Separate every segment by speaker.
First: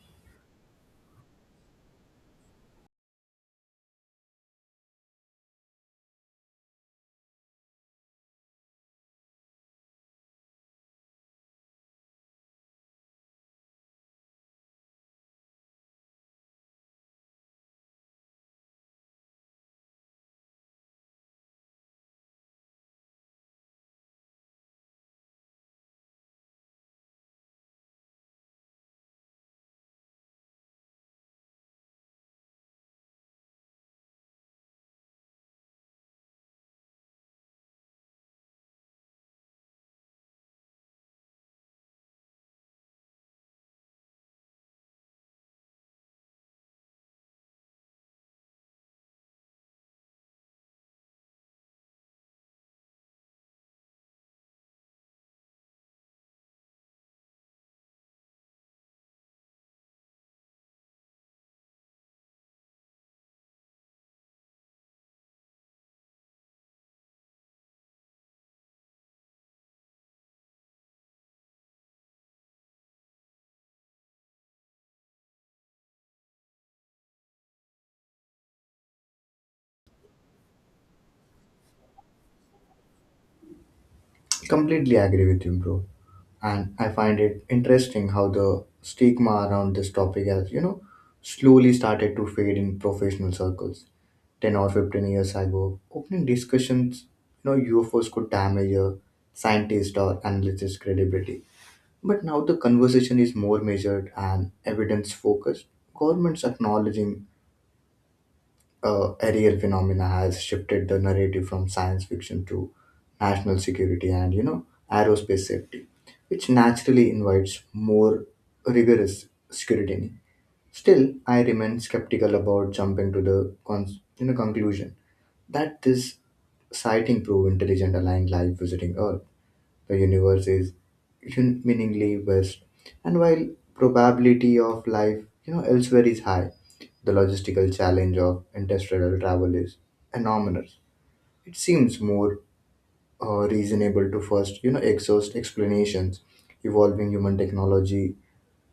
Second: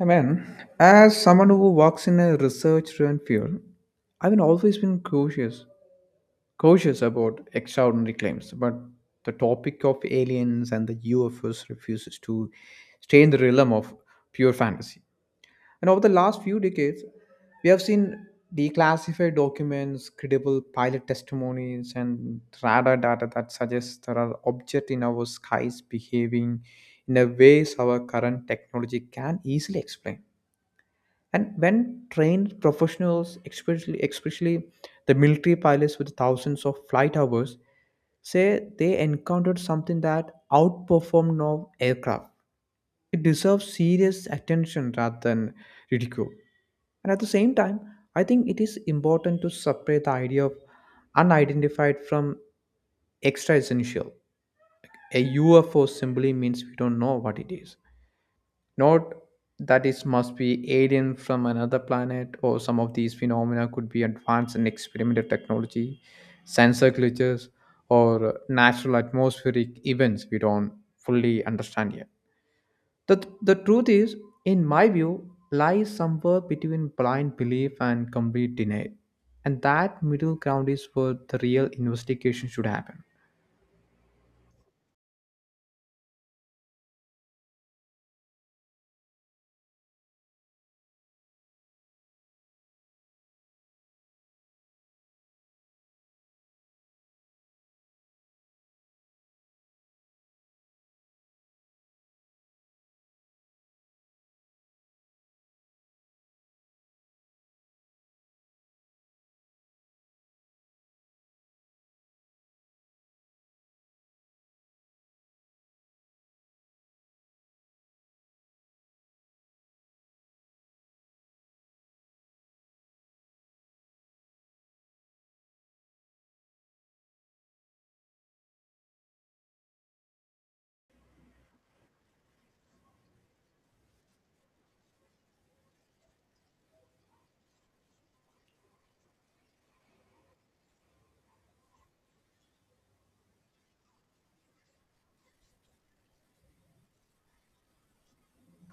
Speaker 1: Amen. As someone who works in a research-driven field, I've been cautious, cautious about extraordinary claims. But the topic of aliens and the UFOs refuses to stay in the realm of pure fantasy. And over the last few decades, we have seen declassified documents, credible pilot testimonies, and radar data that suggests there are objects in our skies behaving in a ways our current technology can easily explain. And when trained professionals, especially the military pilots with thousands of flight hours, say they encountered something that outperformed now aircraft. It deserves serious attention rather than ridicule. And at the same time, I think it is important to separate the idea of unidentified from extra essential. A UFO simply means we don't know what it is. Note that it must be alien from another planet, or some of these phenomena could be advanced in experimental technology, sensor glitches, or natural atmospheric events we don't fully understand yet. The truth is, in my view, lies somewhere between blind belief and complete denial. And that middle ground is where the real investigation should happen.
Speaker 2: Completely agree with you, bro. And I find it interesting how the stigma around this topic has, slowly started to fade in professional circles. 10 or 15 years ago, opening discussions, UFOs could damage a scientist or analyst's credibility. But now the conversation is more measured and evidence focused. Governments acknowledging aerial phenomena has shifted the narrative from science fiction to national security and aerospace safety, which naturally invites more rigorous scrutiny. Still, I remain skeptical about jumping to the conclusion that this sighting prove intelligent aligned life visiting Earth. The universe is meaningly vast, and while probability of life, elsewhere is high, the logistical challenge of interstellar travel is enormous. It seems more reasonable to first, exhaust explanations involving human technology,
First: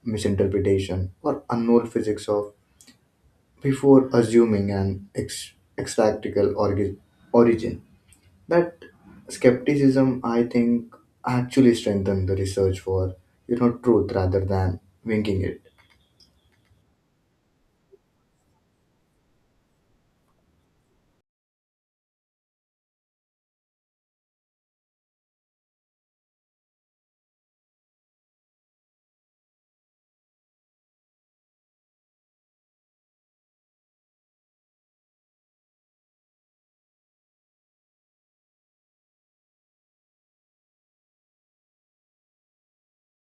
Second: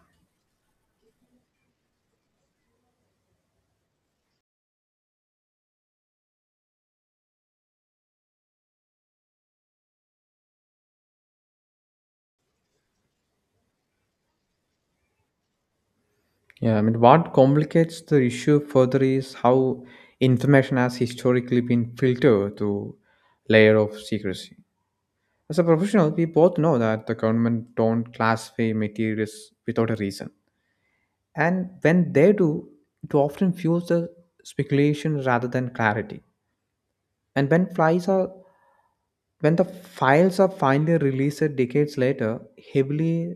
Speaker 2: misinterpretation, or unknown physics of before assuming an extractical origin. That skepticism, I think, actually strengthened the research for truth rather than winging it.
Speaker 1: Yeah, I mean, what complicates the issue further is how information has historically been filtered through layer of secrecy. As a professional, we both know that the government don't classify materials without a reason, and when they do, it often fuels the speculation rather than clarity. And when the files are finally released decades later, heavily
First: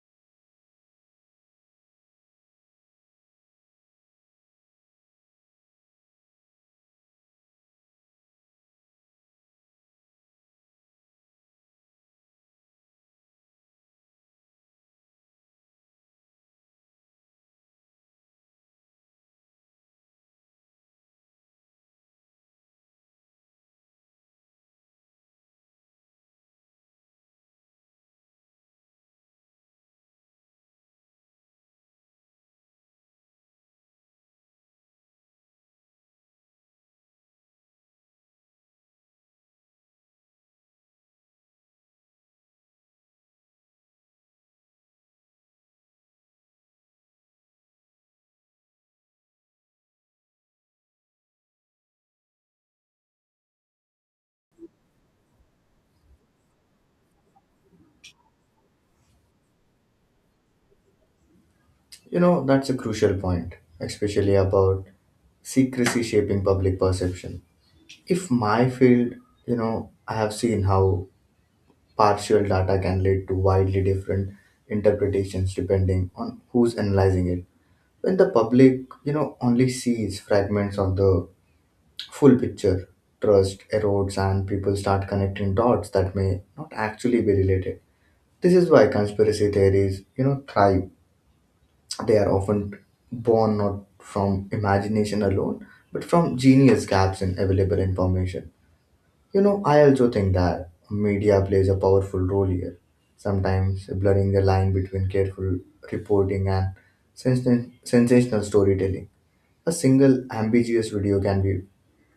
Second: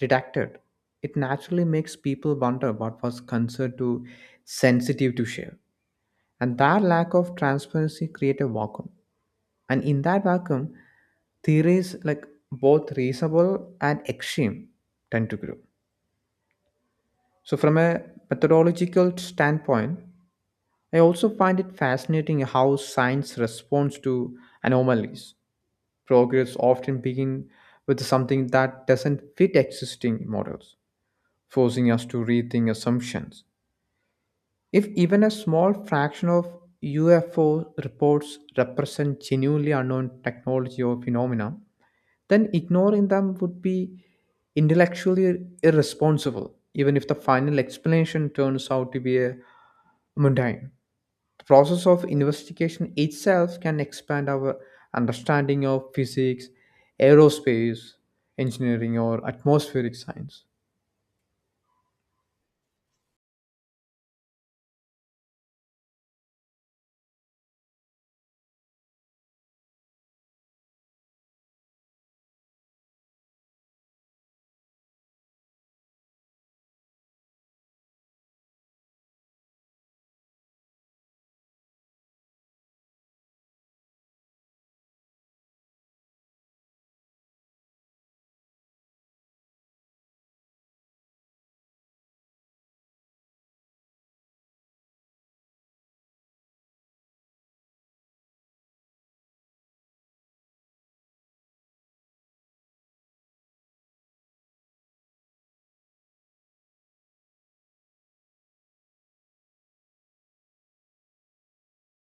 Speaker 1: redacted, it naturally makes people wonder what was considered too sensitive to share. And that lack of transparency creates a vacuum. And in that vacuum, theories like both reasonable and extreme tend to grow. So, from a methodological standpoint, I also find it fascinating how science responds to anomalies. Progress often begins with something that doesn't fit existing models, forcing us to rethink assumptions. If even a small fraction of UFO reports represent genuinely unknown technology or phenomena, then ignoring them would be intellectually irresponsible, even if the final explanation turns out to be a mundane. The process of investigation itself can expand our understanding of physics, aerospace, engineering, or atmospheric science.
Speaker 2: You know, that's a crucial point, especially about secrecy shaping public perception. If my field, I have seen how partial data can lead to widely different interpretations depending on who's analyzing it. When the public, only sees fragments of the full picture. Trust erodes and people start connecting dots that may not actually be related. This is why conspiracy theories, thrive. They are often born not from imagination alone, but from genius gaps in available information. You know, I also think that media plays a powerful role here, sometimes blurring the line between careful reporting and sensational storytelling. A single ambiguous video can be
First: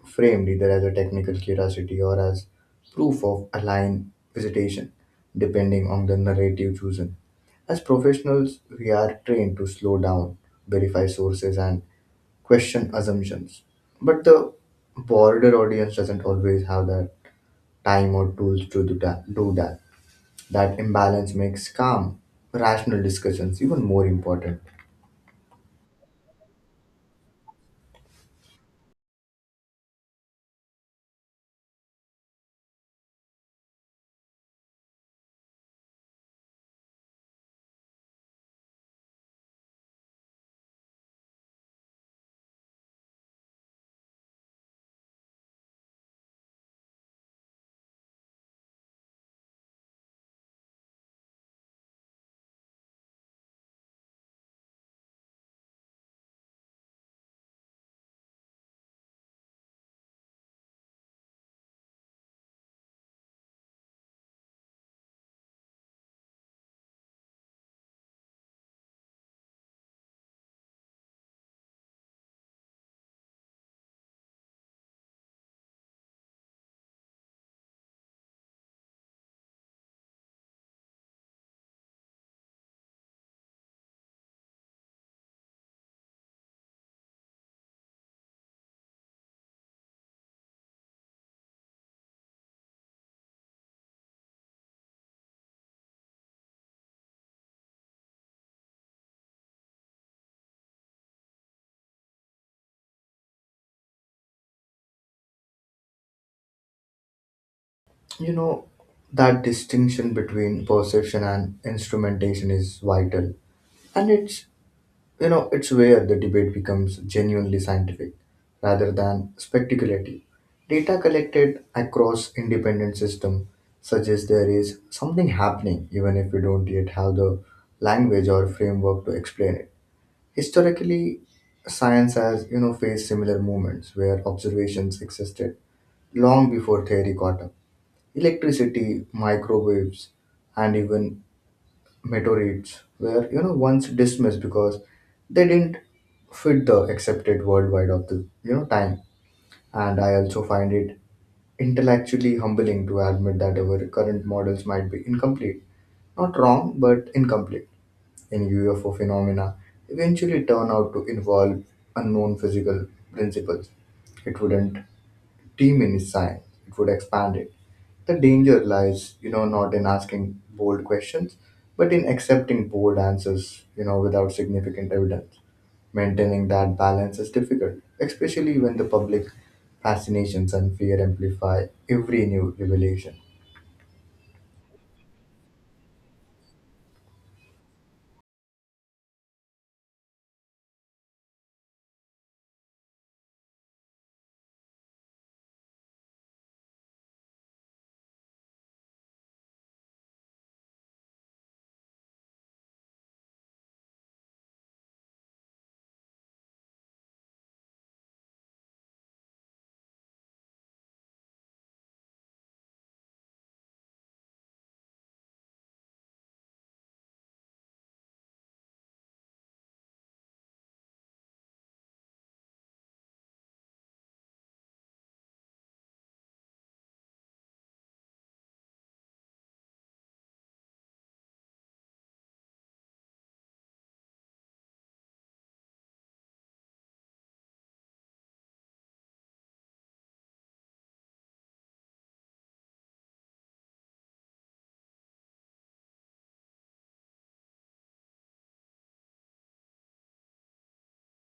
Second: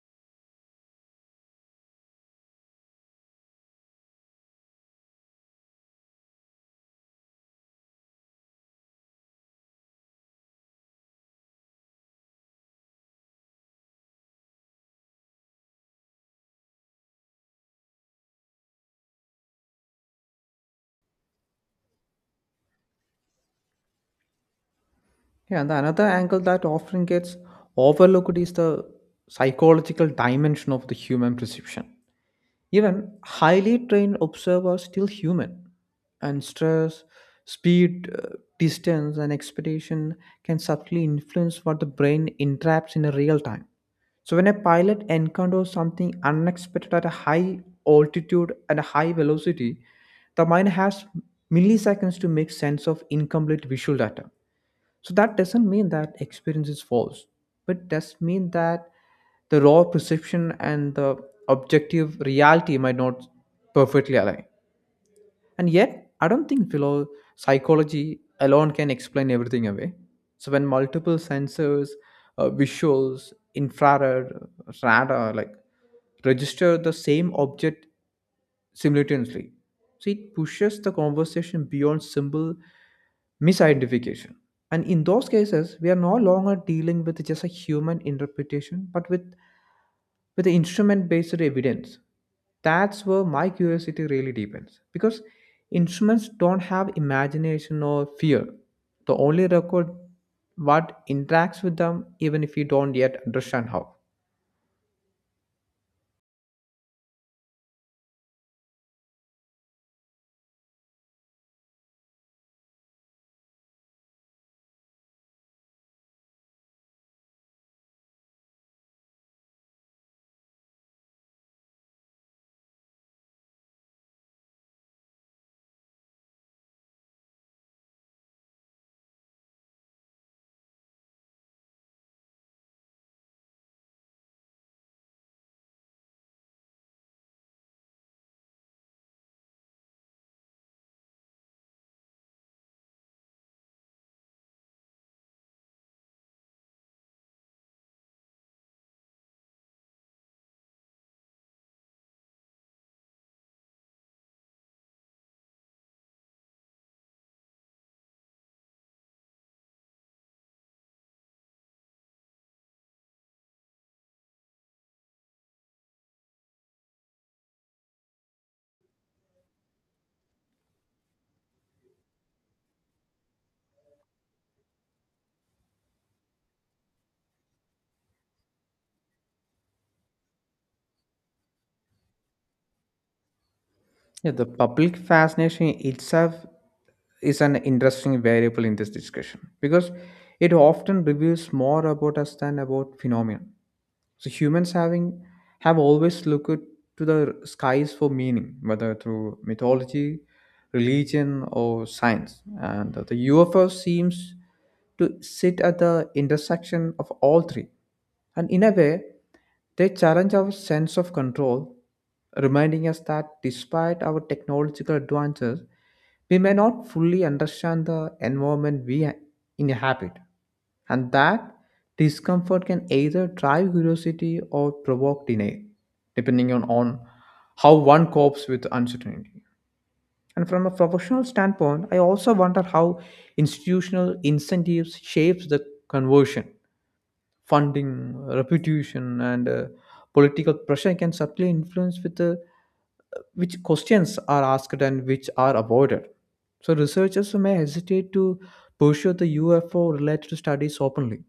Speaker 2: framed either as a technical curiosity or as proof of aligned visitation, depending on the narrative chosen. As professionals, we are trained to slow down, verify sources, and question assumptions. But the broader audience doesn't always have the time or tools to do that. Do that. That imbalance makes calm, rational discussions even more important.
Speaker 1: Yeah, and the another angle that often gets overlooked is the psychological dimension of the human perception. Even highly trained observers still human, and stress, speed, distance, and expectation can subtly influence what the brain entraps in a real time. So when a pilot encounters something unexpected at a high altitude at a high velocity, the mind has milliseconds to make sense of incomplete visual data. So that doesn't mean that experience is false, but does mean that the raw perception and the objective reality might not perfectly align. And yet, I don't think psychology alone can explain everything away. So when multiple sensors, visuals, infrared, radar, like register the same object simultaneously. So it pushes the conversation beyond simple misidentification. And in those cases, we are no longer dealing with just a human interpretation, but with the instrument based evidence. That's where my curiosity really deepens because instruments don't have imagination or fear. They only record what interacts with them, even if we don't yet understand how.
Speaker 2: You know, that distinction between perception and instrumentation is vital, and it's where the debate becomes genuinely scientific rather than speculative. Data collected across independent systems suggests there is something happening even if we don't yet have the language or framework to explain it. Historically, science has, faced similar moments where observations existed long before theory caught up. Electricity, microwaves, and even meteorites were once dismissed because they didn't fit the accepted worldwide of the time. And I also find it intellectually humbling to admit that our current models might be incomplete, not wrong but incomplete. In UFO phenomena eventually turn out to involve unknown physical principles, it wouldn't team in his sign, it would expand it. The danger lies, not in asking bold questions, but in accepting bold answers, without significant evidence. Maintaining that balance is difficult, especially when the public fascinations and fear amplify every new revelation.
Speaker 1: Yeah, the public fascination itself is an interesting variable in this discussion because it often reveals more about us than about phenomena. So humans having have always looked to the skies for meaning, whether through mythology, religion, or science. And the UFO seems to sit at the intersection of all three and in a way, they challenge our sense of control, reminding us that despite our technological advances, we may not fully understand the environment we inhabit, and that discomfort can either drive curiosity or provoke denial, depending on how one copes with uncertainty. And from a professional standpoint, I also wonder how institutional incentives shapes the conversion funding, reputation, and political pressure can subtly influence with which questions are asked and which are avoided. So researchers may hesitate to pursue the UFO-related studies openly,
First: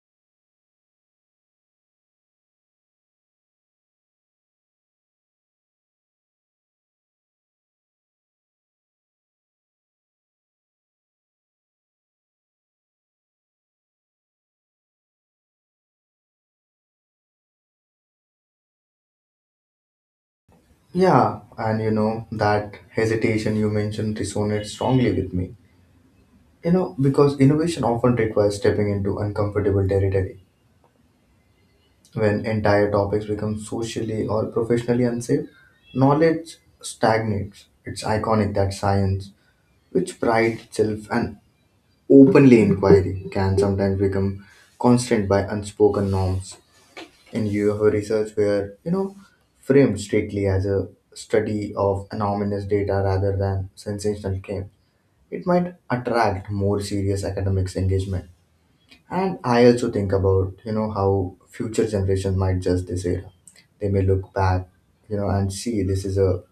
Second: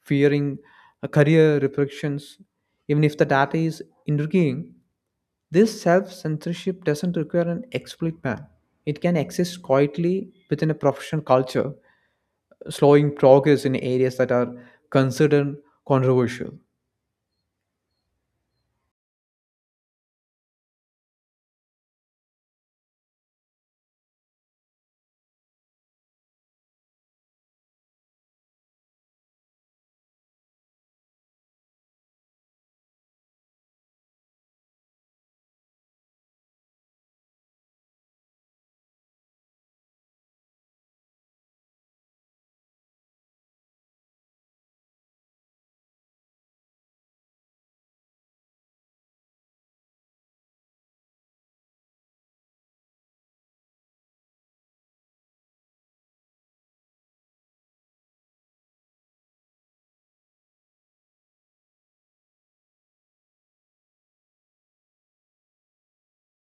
Speaker 1: fearing career repercussions, even if the data is intriguing. This self-censorship doesn't require an explicit ban. It can exist quietly within a professional culture slowing progress in areas that are considered controversial.
Speaker 2: Yeah, and you know, that hesitation you mentioned resonates strongly with me. You know, because innovation often requires stepping into uncomfortable territory. When entire topics become socially or professionally unsafe, knowledge stagnates. It's iconic that science, which prides itself on openly inquiry, can sometimes become constrained by unspoken norms. And you have a research where, framed strictly as a study of anonymous data rather than sensational claims, it might attract more serious academics engagement. And I also think about, how future generations might judge this era. They may look back, and see this is a,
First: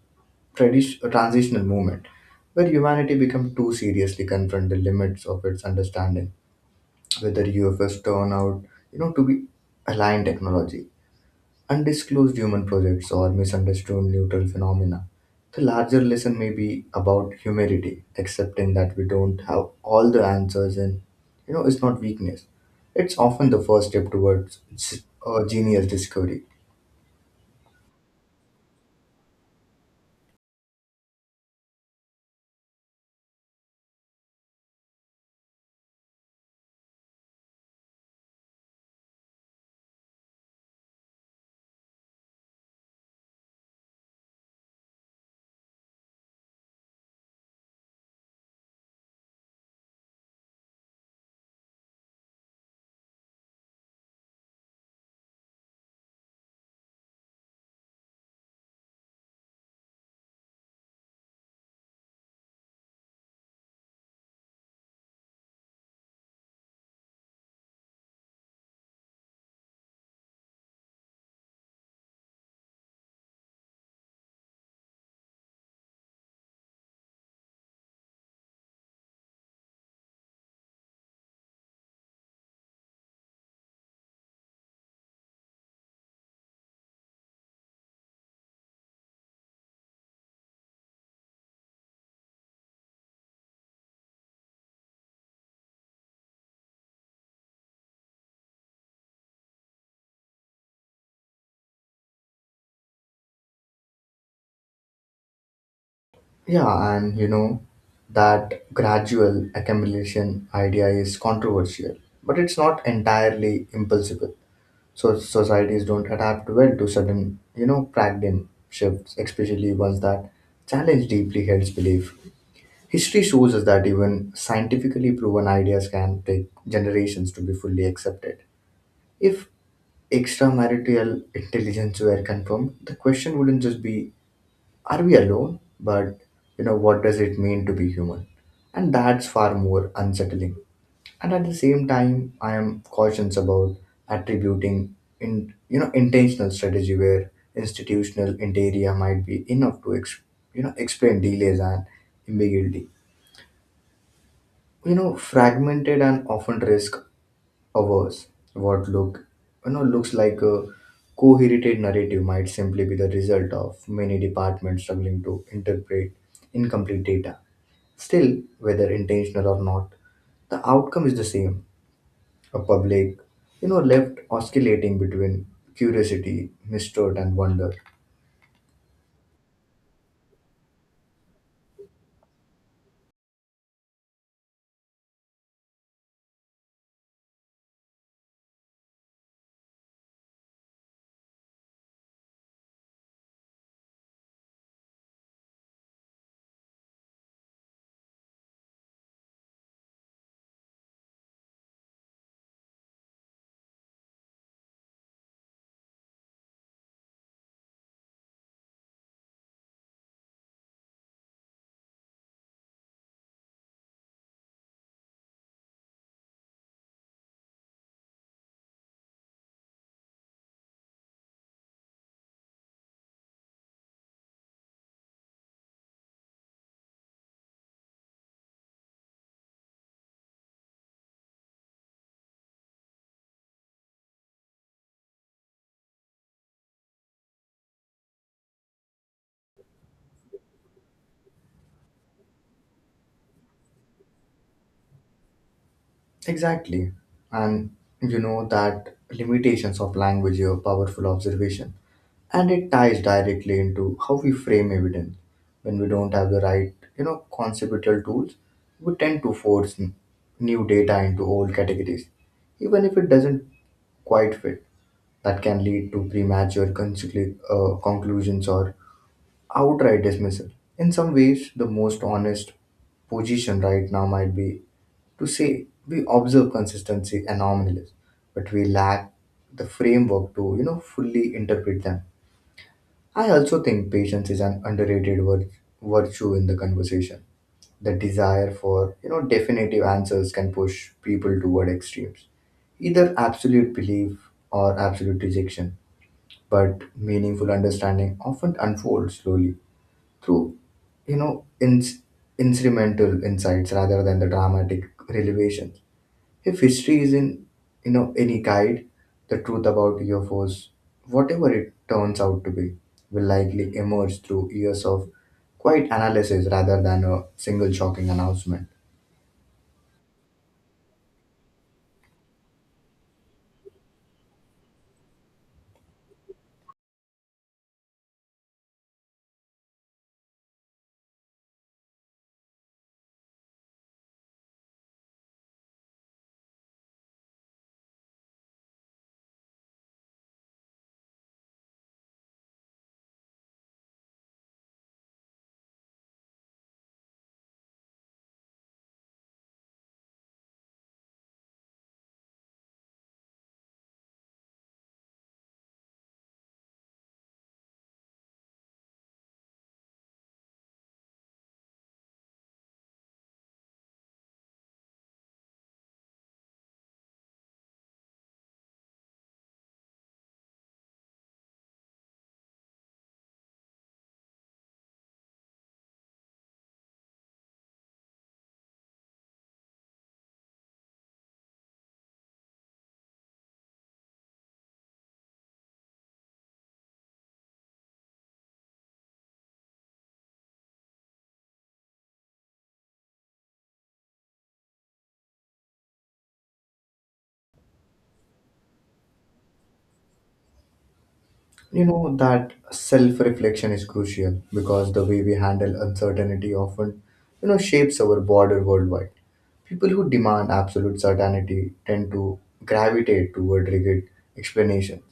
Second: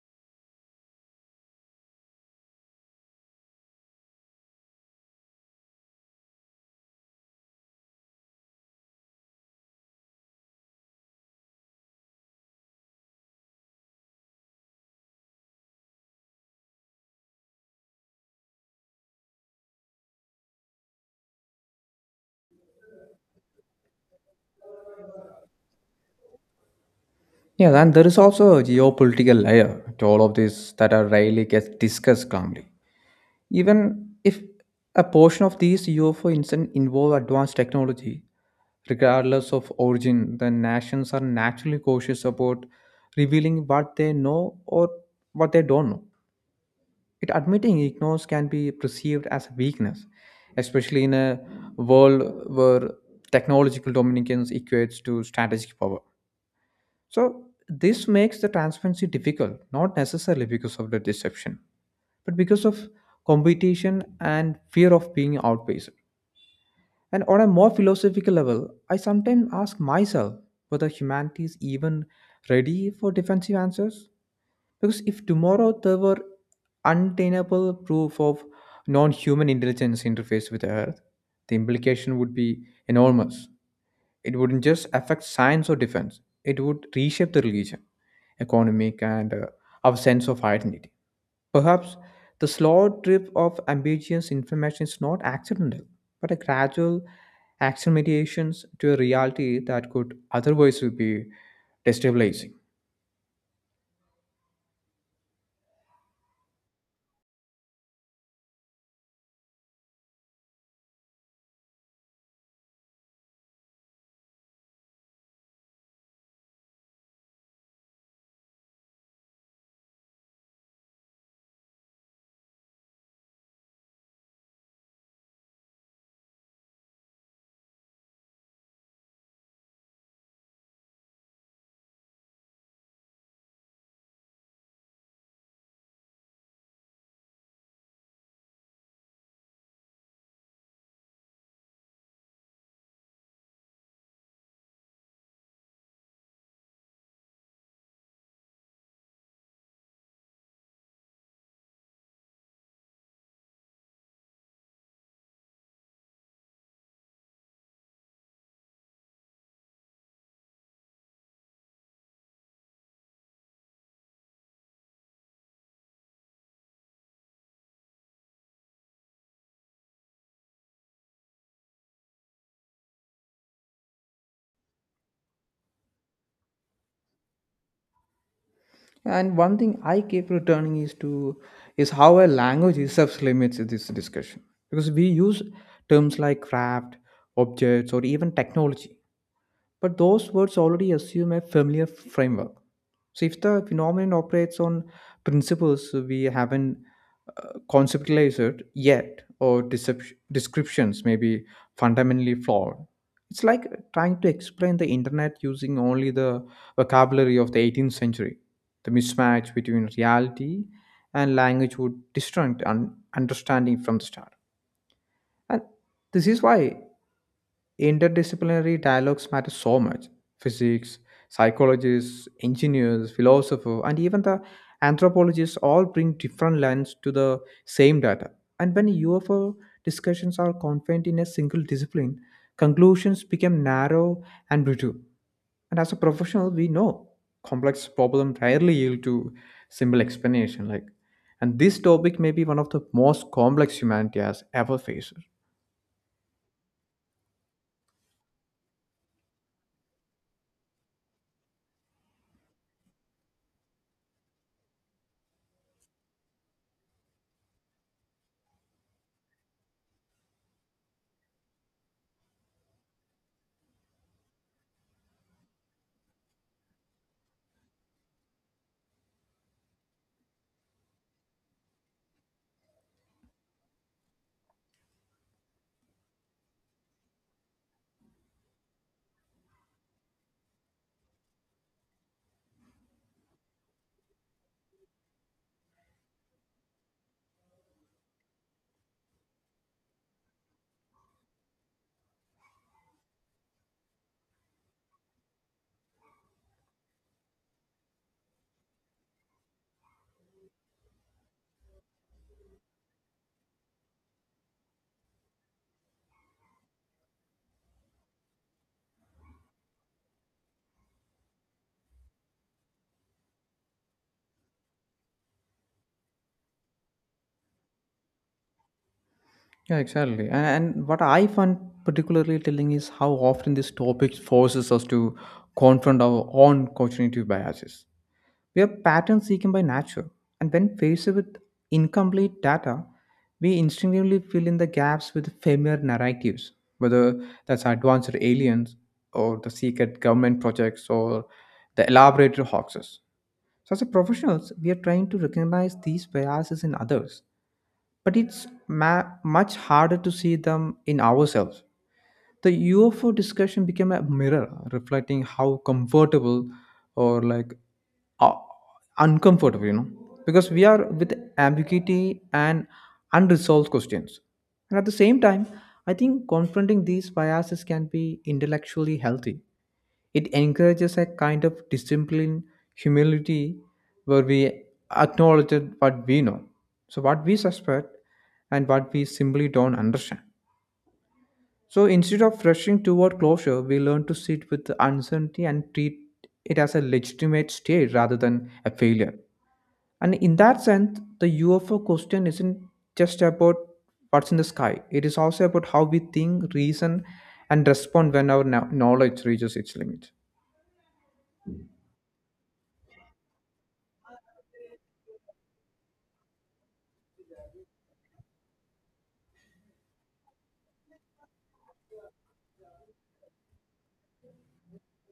Speaker 2: tradition, a transitional moment where humanity become too seriously confront the limits of its understanding, whether U F S turn out, to be aligned technology undisclosed human projects or misunderstood neutral phenomena. The larger lesson may be about humility, accepting that we don't have all the answers, and it's not weakness. It's often the first step towards a genius discovery.
Speaker 1: Yeah, and there is also a geopolitical layer to all of this that are rarely gets discussed calmly. Even if a portion of these UFO incidents involve advanced technology, regardless of origin, the nations are naturally cautious about revealing what they know or what they don't know. It admitting ignorance can be perceived as a weakness, especially in a world where technological dominance equates to strategic power. So this makes the transparency difficult, not necessarily because of the deception, but because of competition and fear of being outpaced. And on a more philosophical level, I sometimes ask myself whether humanity is even ready for defensive answers. Because if tomorrow there were untenable proof of non human intelligence interface with Earth, the implication would be enormous. It wouldn't just affect science or defense, it would reshape the religion, economic, and our sense of identity. Perhaps the slow drip of ambiguous information is not accidental, but a gradual acclimatization to a reality that could otherwise be destabilizing.
Speaker 2: Yeah, and you know that gradual accumulation idea is controversial, but it's not entirely impossible. So societies don't adapt well to sudden, paradigm shifts, especially ones that challenge deeply held belief. History shows us that even scientifically proven ideas can take generations to be fully accepted. If extramarital intelligence were confirmed, the question wouldn't just be, are we alone? But, what does it mean to be human? And that's far more unsettling. And at the same time, I am cautious about attributing in intentional strategy where institutional interior might be enough to ex, you know explain delays and ambiguity. You know, fragmented and often risk averse, what looks like a coherent narrative might simply be the result of many departments struggling to interpret incomplete data. Still, whether intentional or not, the outcome is the same: a public, left oscillating between curiosity, mistrust, and wonder.
Speaker 1: And one thing I keep returning is to is how a language itself limits this discussion because we use terms like craft, objects, or even technology. But those words already assume a familiar framework. So if the phenomenon operates on principles we haven't conceptualized it yet, or descriptions may be fundamentally flawed, it's like trying to explain the internet using only the vocabulary of the 18th century. The mismatch between reality and language would distort understanding from the start. And this is why interdisciplinary dialogues matter so much. Physics, psychologists, engineers, philosophers, and even the anthropologists all bring different lens to the same data. And when UFO discussions are confined in a single discipline, conclusions become narrow and brittle. And as a professional, we know complex problems rarely yield to simple explanation. Like, and this topic may be one of the most complex humanity has ever faced.
Speaker 2: Exactly. And you know that limitations of language are powerful observation. And it ties directly into how we frame evidence. When we don't have the right, conceptual tools, we tend to force new data into old categories, even if it doesn't quite fit. That can lead to premature conclusions or outright dismissal. In some ways, the most honest position right now might be to say we observe consistency anomalies, but we lack the framework to fully interpret them. I also think patience is an underrated virtue in the conversation. The desire for definitive answers can push people toward extremes, either absolute belief or absolute rejection. But meaningful understanding often unfolds slowly through you know ins- incidental insights rather than the dramatic revelations. If history isn't any guide, the truth about UFOs, whatever it turns out to be, will likely emerge through years of quiet analysis rather than a single shocking announcement.
Speaker 1: Yeah, exactly. And what I find particularly telling is how often this topic forces us to confront our own cognitive biases. We are pattern seeking by nature, and when faced with incomplete data, we instinctively fill in the gaps with familiar narratives, whether that's advanced aliens or the secret government projects or the elaborate hoaxes. So, as a professionals, we are trying to recognize these biases in others but it's much harder to see them in ourselves. The UFO discussion became a mirror reflecting how comfortable or like uh, uncomfortable, you know, because we are with ambiguity and unresolved questions. And at the same time, I think confronting these biases can be intellectually healthy. It encourages a kind of discipline, humility, where we acknowledge what we know. So, what we suspect and what we simply don't understand. So instead of rushing toward closure, we learn to sit with the uncertainty and treat it as a legitimate state rather than a failure. And in that sense, the UFO question isn't just about what's in the sky, it is also about how we think, reason, and respond when our knowledge reaches its limit.
Speaker 2: You know that self reflection is crucial because the way we handle uncertainty often, shapes our border worldwide. People who demand absolute certainty tend to gravitate toward rigid explanations,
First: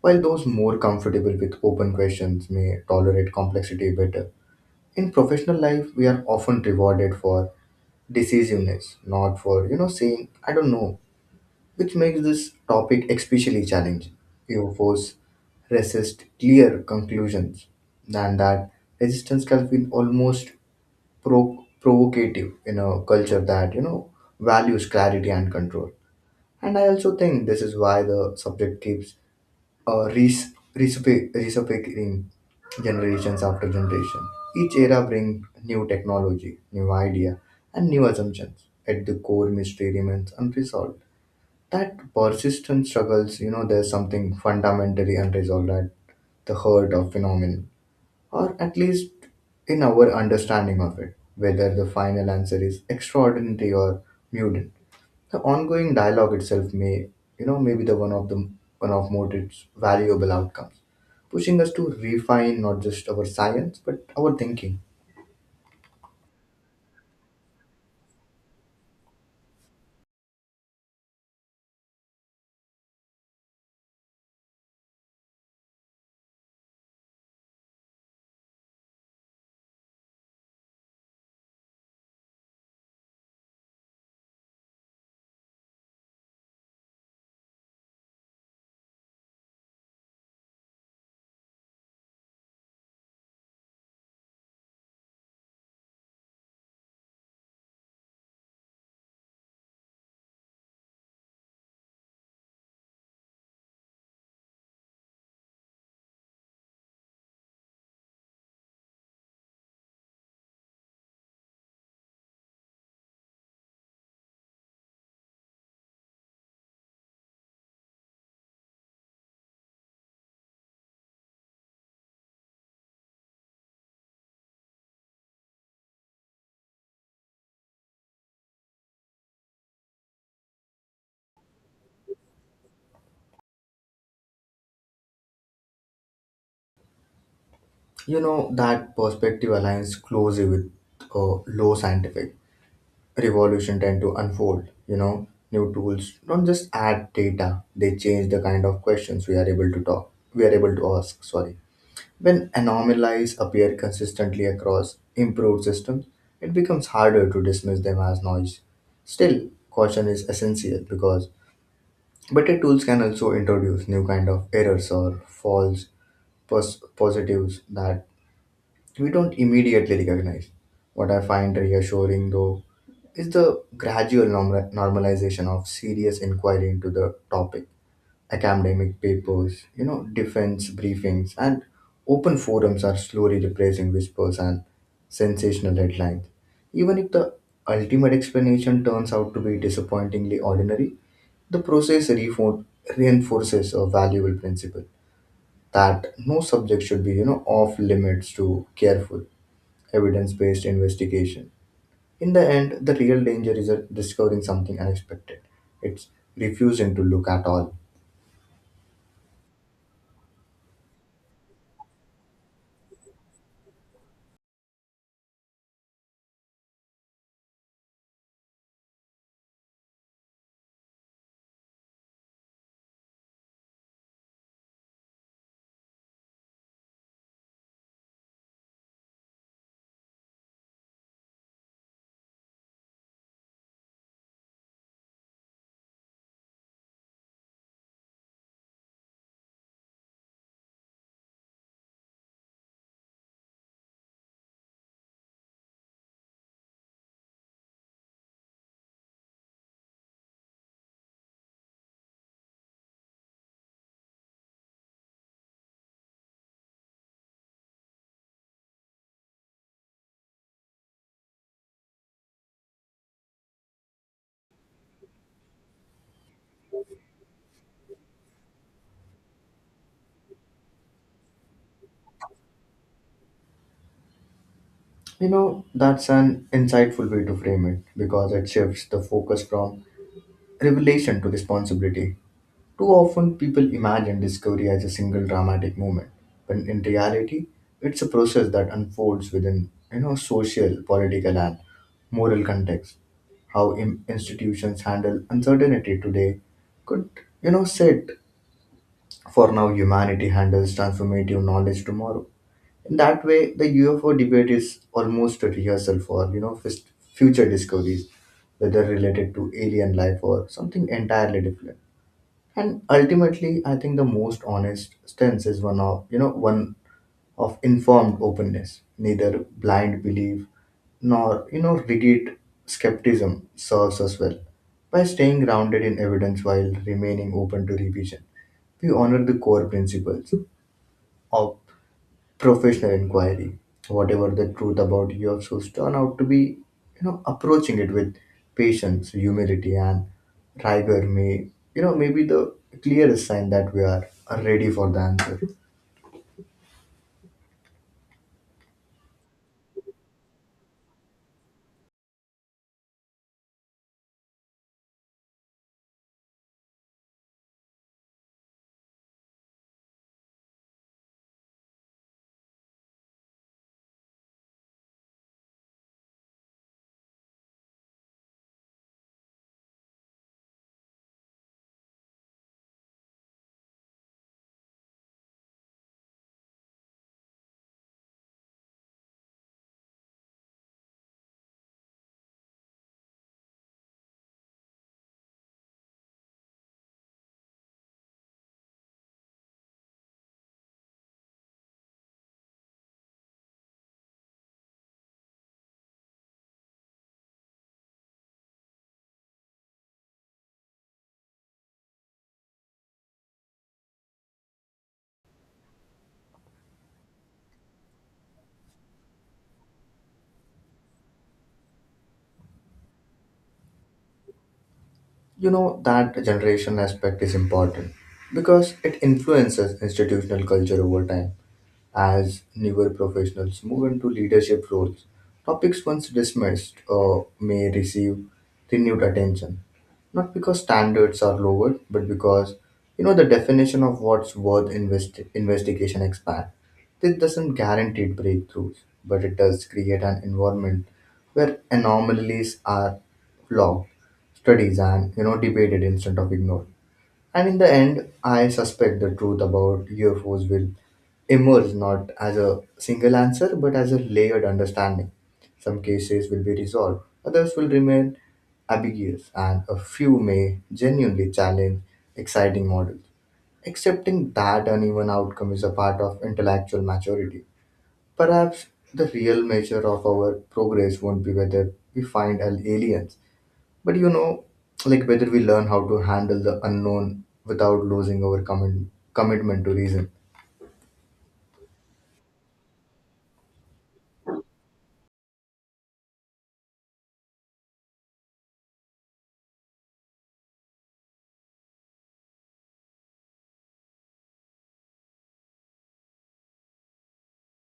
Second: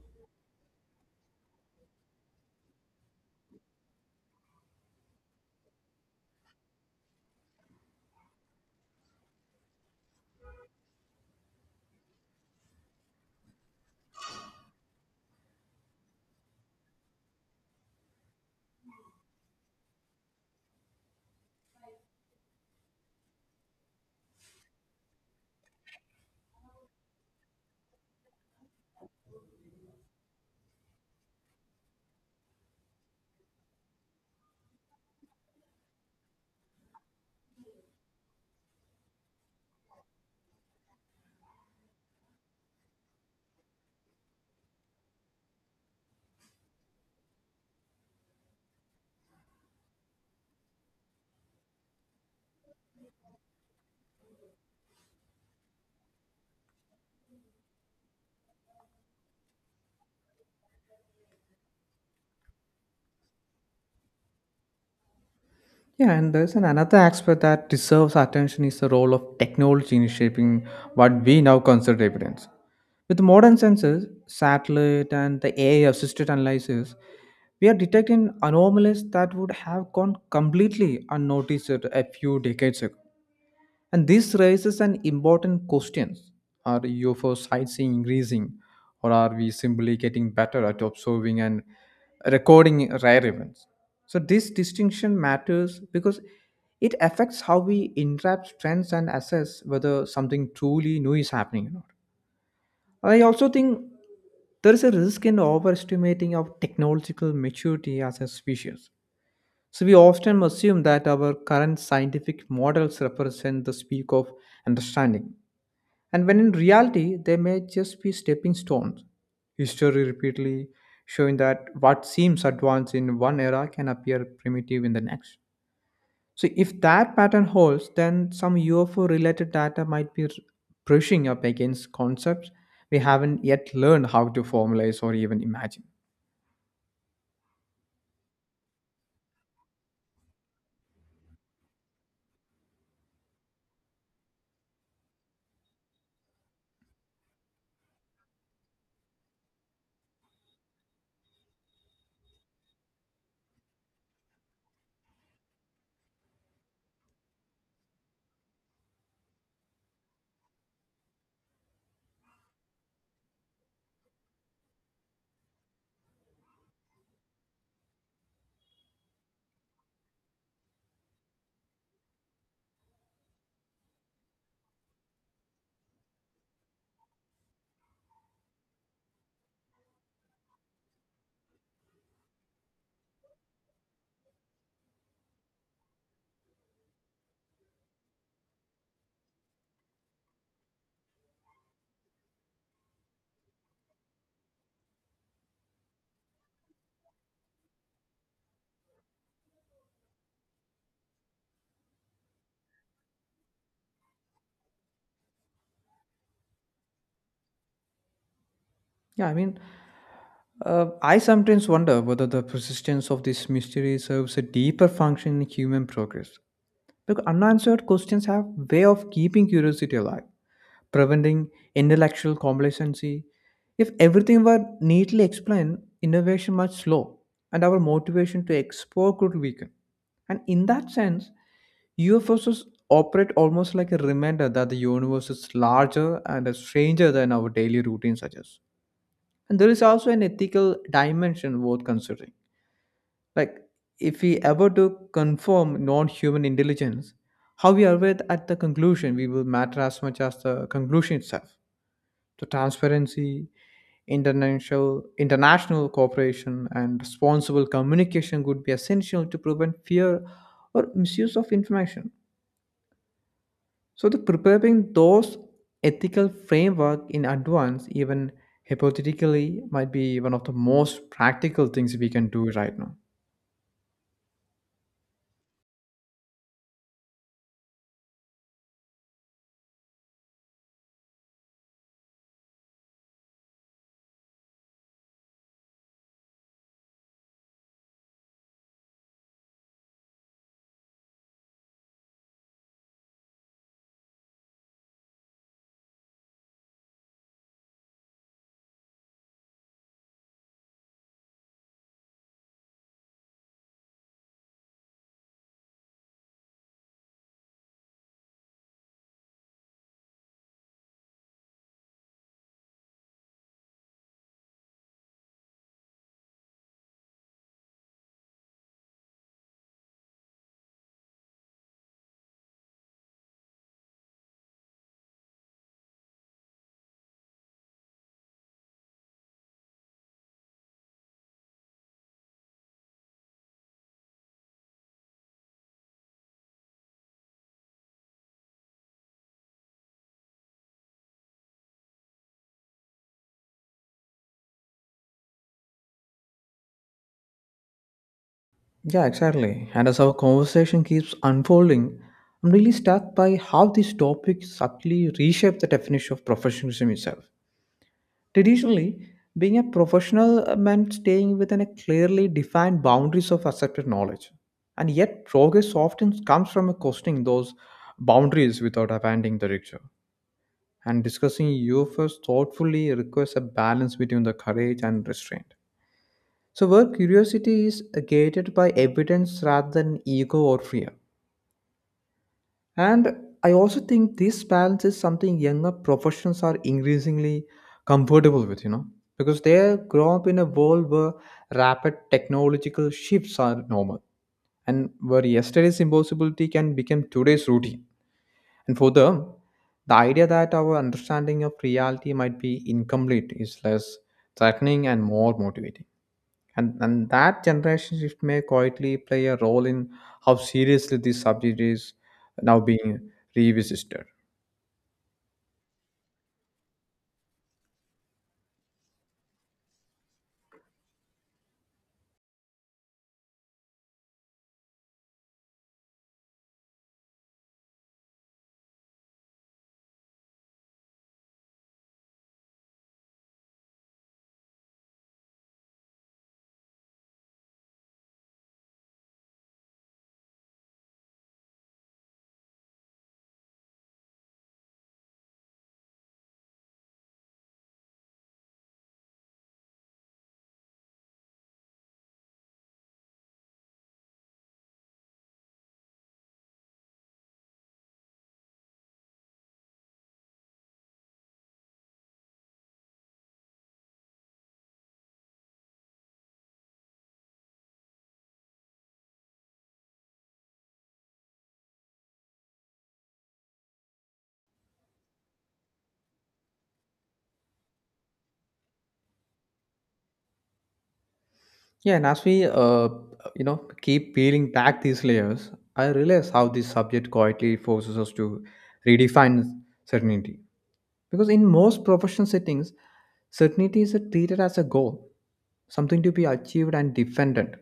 Speaker 2: while those more comfortable with open questions may tolerate complexity better. In professional life, we are often rewarded for decisiveness, not for, saying, I don't know, which makes this topic especially challenging. You force resist clear conclusions, and that resistance can be almost provocative in a culture that values clarity and control. And I also think this is why the subject keeps resurfacing generations after generation. Each era brings new technology, new idea, and new assumptions. At the core, mystery remains unresolved. That persistent struggles, there's something fundamentally unresolved at the heart of phenomenon, or at least in our understanding of it, whether the final answer is extraordinary or mutant. The ongoing dialogue itself may, you know, may be the one of Motit's valuable outcomes, pushing us to refine not just our science but our thinking.
Speaker 1: Yeah, and there's an another aspect that deserves attention is the role of technology in shaping what we now consider evidence. With modern sensors, satellite and the AI assisted analysis, we are detecting anomalies that would have gone completely unnoticed a few decades ago. And this raises an important question. Are UFO sightseeing increasing, or are we simply getting better at observing and recording rare events? So, this distinction matters because it affects how we interpret trends and assess whether something truly new is happening or not. I also think there is a risk in overestimating our technological maturity as a species. So we often assume that our current scientific models represent the peak of understanding, and when in reality they may just be stepping stones. History repeatedly showing that what seems advanced in one era can appear primitive in the next. So if that pattern holds, then some UFO related data might be brushing up against concepts we haven't yet learned how to formalize or even imagine.
Speaker 2: You know that perspective aligns closely with low scientific revolution tend to unfold. You know, new tools don't just add data, they change the kind of questions we are able to talk we are able to ask, sorry. When anomalies appear consistently across improved systems, it becomes harder to dismiss them as noise. Still, caution is essential because better tools can also introduce new kind of errors or false positives that we don't immediately recognize. What I find reassuring, though, is the gradual normalization of serious inquiry into the topic. Academic papers, defense briefings, and open forums are slowly replacing whispers and sensational headlines. Even if the ultimate explanation turns out to be disappointingly ordinary, the process reinforces a valuable principle that no subject should be, off limits to careful evidence based investigation. In the end, the real danger is discovering something unexpected. It's refusing to look at all.
Speaker 1: Yeah, I mean, I sometimes wonder whether the persistence of this mystery serves a deeper function in human progress. Because unanswered questions have way of keeping curiosity alive, preventing intellectual complacency. If everything were neatly explained, innovation might slow, and our motivation to explore could weaken. And in that sense, UFOs operate almost like a reminder that the universe is larger and a stranger than our daily routine suggests. And there is also an ethical dimension worth considering. Like, if we ever do confirm non human intelligence, how we arrive at the conclusion we will matter as much as the conclusion itself. So, transparency, international cooperation, and responsible communication could be essential to prevent fear or misuse of information. So, the preparing those ethical framework in advance, even hypothetically, might be one of the most practical things we can do right now.
Speaker 2: You know, that's an insightful way to frame it because it shifts the focus from revelation to responsibility. Too often, people imagine discovery as a single dramatic moment, when in reality, it's a process that unfolds within, social, political, and moral context. How institutions handle uncertainty today could, set. For now, humanity handles transformative knowledge tomorrow. In that way, the UFO debate is almost a rehearsal for, future discoveries, whether related to alien life or something entirely different. And ultimately, I think the most honest stance is one of, one of informed openness. Neither blind belief nor rigid skepticism serves us well. By staying grounded in evidence while remaining open to revision, we honor the core principles of professional inquiry. Whatever the truth about your source turn out to be, approaching it with patience, humility, and rigor may, maybe the clearest sign that we are ready for the answer.
Speaker 1: Yeah, exactly. And as our conversation keeps unfolding, I'm really struck by how this topic subtly reshapes the definition of professionalism itself. Traditionally, being a professional meant staying within a clearly defined boundaries of accepted knowledge. And yet, progress often comes from questioning those boundaries without abandoning the ritual. And discussing UFOs thoughtfully requires a balance between the courage and restraint. So, where curiosity is gated by evidence rather than ego or fear. And I also think this balance is something younger professions are increasingly comfortable with, you know, because they grow up in a world where rapid technological shifts are normal and where yesterday's impossibility can become today's routine. And further, the idea that our understanding of reality might be incomplete is less threatening and more motivating. And that generation shift may quietly play a role in how seriously this subject is now being revisited.
Speaker 2: You know, that generation aspect is important because it influences institutional culture over time. As newer professionals move into leadership roles, topics once dismissed may receive renewed attention. Not because standards are lowered, but because you know the definition of what's worth investigation expand. This doesn't guarantee breakthroughs, but it does create an environment where anomalies are logged, studies, and you know debated instead of ignored. And in the end, I suspect the truth about UFOs will emerge not as a single answer but as a layered understanding. Some cases will be resolved, others will remain ambiguous, and a few may genuinely challenge exciting models. Accepting that uneven outcome is a part of intellectual maturity. Perhaps the real measure of our progress won't be whether we find aliens but you know, like whether we learn how to handle the unknown without losing our common commitment to reason.
Speaker 1: Yeah, and as we keep peeling back these layers, I realize how this subject quietly forces us to redefine certainty. Because in most professional settings, certainty is treated as a goal, something to be achieved and defended.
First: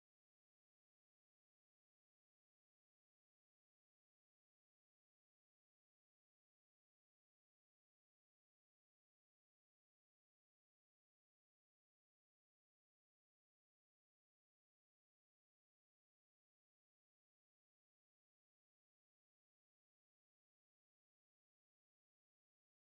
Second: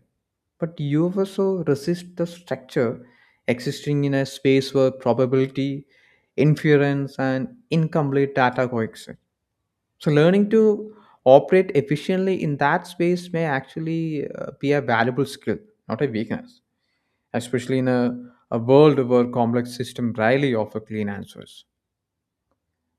Speaker 1: But you also resist the structure existing in a space where probability, inference, and incomplete data coexist. So, learning to operate efficiently in that space may actually be a valuable skill, not a weakness, especially in a world where complex systems rarely offer clean answers.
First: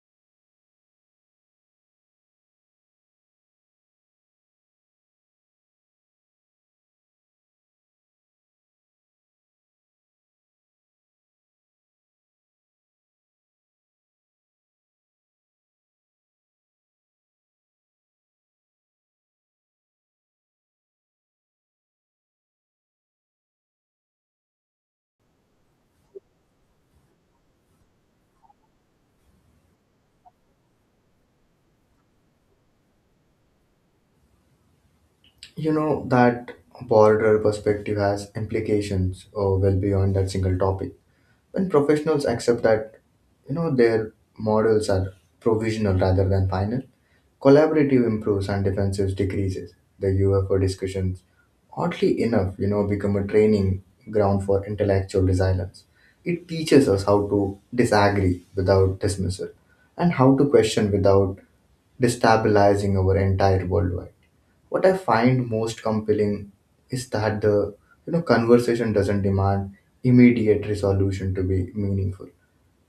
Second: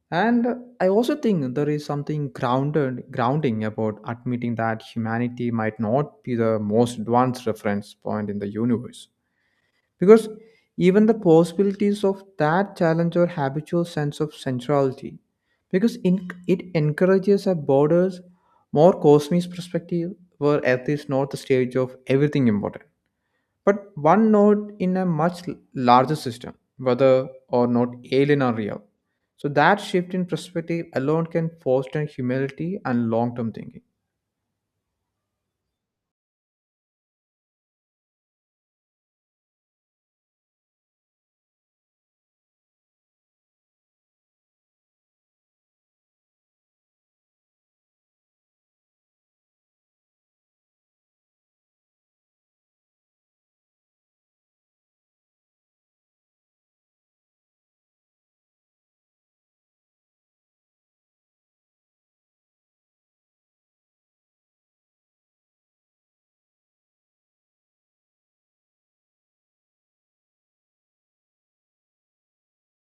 Speaker 1: And I also think there is something grounding about admitting that humanity might not be the most advanced reference point in the universe. Because even the possibilities of that challenge our habitual sense of centrality. It encourages a broader, more cosmic perspective where Earth is not the stage of everything important but one node in a much larger system, whether or not alien or real. So that shift in perspective alone can foster humility and long-term thinking.
Speaker 2: You know, that broader perspective has implications well beyond that single topic. When professionals accept that you know their models are provisional rather than final, collaborative improves and defensive decreases. The UFO discussions, oddly enough, you know, become a training ground for intellectual resilience. It teaches us how to disagree without dismissal and how to question without destabilizing our entire worldwide. What I find most compelling is that the you know conversation doesn't demand immediate resolution to be meaningful.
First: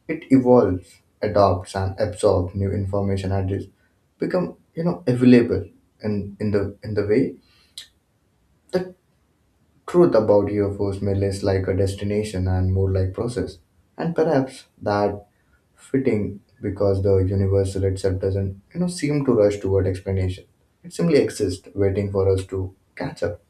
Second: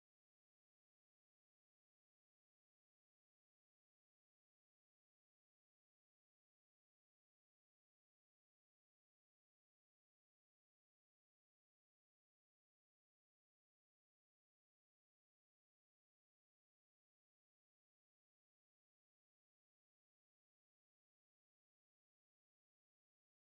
Speaker 2: It evolves, adopts, and absorbs new information and is become you know available in the way the truth about UFOs may less like a destination and more like process. And perhaps that fitting because the universal itself doesn't you know seem to rush toward explanation. It simply exists, waiting for us to catch up.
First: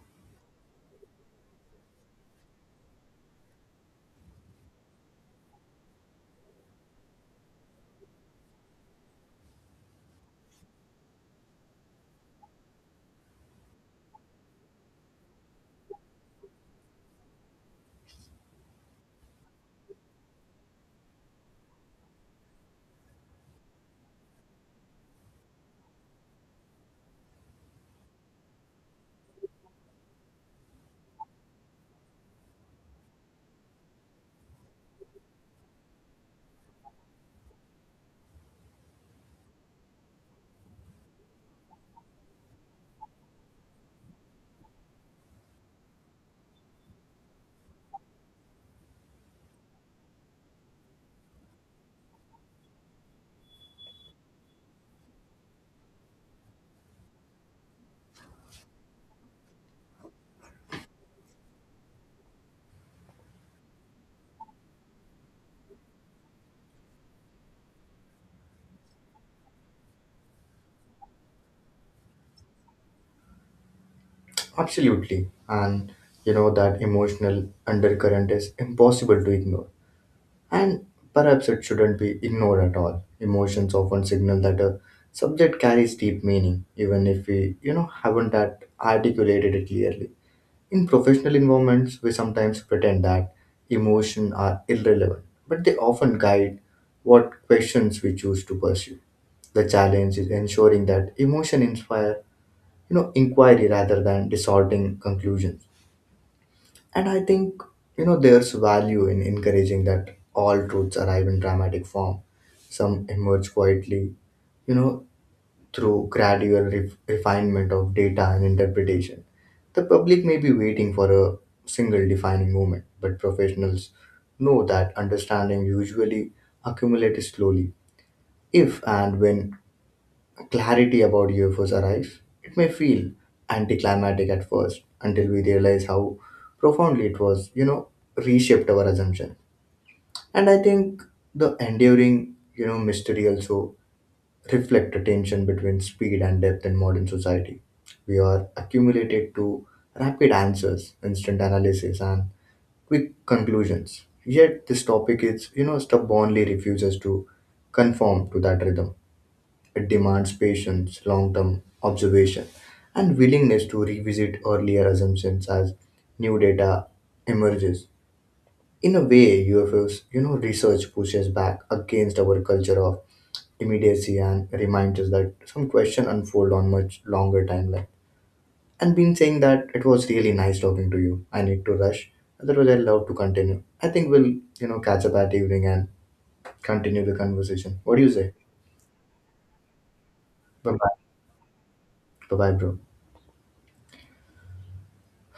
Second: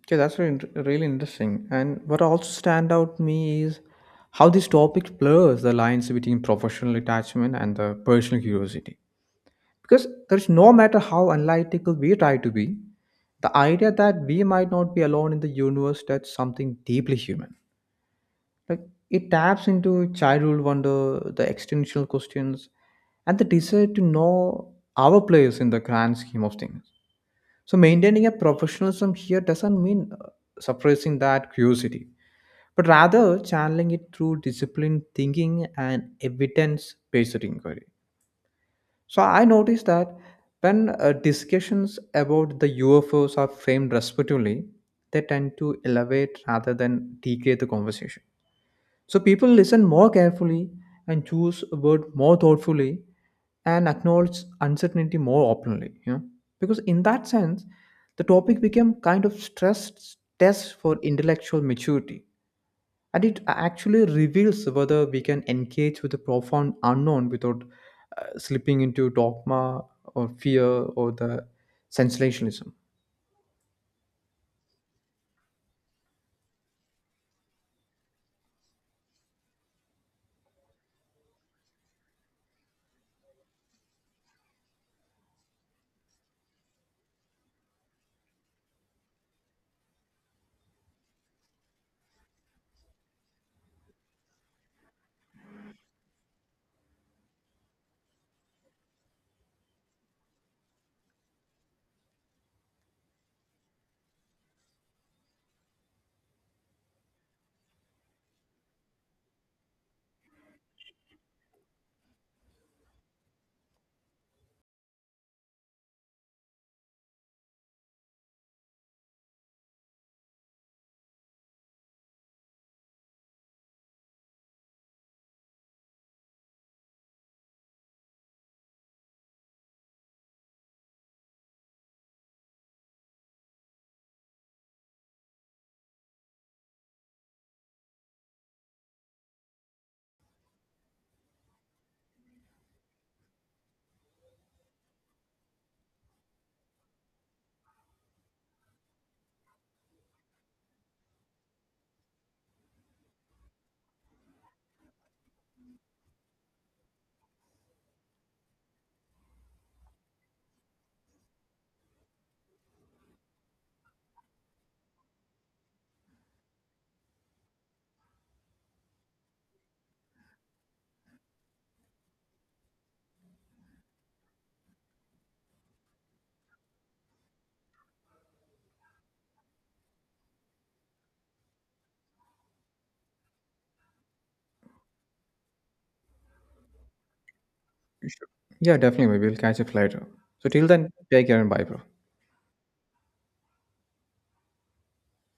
Speaker 1: Okay, that's really interesting. And what also stand out to me is how this topic blurs the lines between professional attachment and the personal curiosity. Because there's no matter how analytical we try to be, the idea that we might not be alone in the universe, that's something deeply human. Like, it taps into childhood wonder, the existential questions, and the desire to know our place in the grand scheme of things. So maintaining a professionalism here doesn't mean suppressing that curiosity, but rather channeling it through disciplined thinking and evidence-based inquiry. So I noticed that when discussions about the UFOs are framed respectively, they tend to elevate rather than degrade the conversation. So people listen more carefully and choose a word more thoughtfully and acknowledge uncertainty more openly, you know. Because in that sense, the topic became kind of stress test for intellectual maturity. And it actually reveals whether we can engage with the profound unknown without slipping into dogma or fear or the sensationalism.
Speaker 2: Absolutely. And you know that emotional undercurrent is impossible to ignore. And perhaps it shouldn't be ignored at all. Emotions often signal that a subject carries deep meaning, even if we, you know, haven't at articulated it clearly. In professional environments, we sometimes pretend that emotions are irrelevant, but they often guide what questions we choose to pursue. The challenge is ensuring that emotion inspire, you know, inquiry rather than distorting conclusions. And I think, you know, there's value in encouraging that all truths arrive in dramatic form. Some emerge quietly, you know, through gradual refinement of data and interpretation. The public may be waiting for a single defining moment, but professionals know that understanding usually accumulates slowly. If and when clarity about UFOs arrives, it may feel anticlimactic at first until we realize how profoundly it was, you know, reshaped our assumption. And I think the enduring, you know, mystery also reflect a tension between speed and depth in modern society. We are accumulated to rapid answers, instant analysis, and quick conclusions. Yet this topic is, you know, stubbornly refuses to conform to that rhythm. It demands patience, long term observation, and willingness to revisit earlier assumptions as new data emerges. In a way, UFOs, you know, research pushes back against our culture of immediacy and reminds us that some questions unfold on much longer timeline. And been saying that it was really nice talking to you. I need to rush. Otherwise, I'd love to continue. I think we'll, you know, catch up at evening and continue the conversation. What do you
Speaker 1: Sure.
Speaker 2: say?
Speaker 1: Yeah, definitely. Maybe we'll catch up later. So till
Speaker 2: Bye
Speaker 1: then,
Speaker 2: bye.
Speaker 1: take care and bye, bro.
Speaker 2: Bye bye, bro.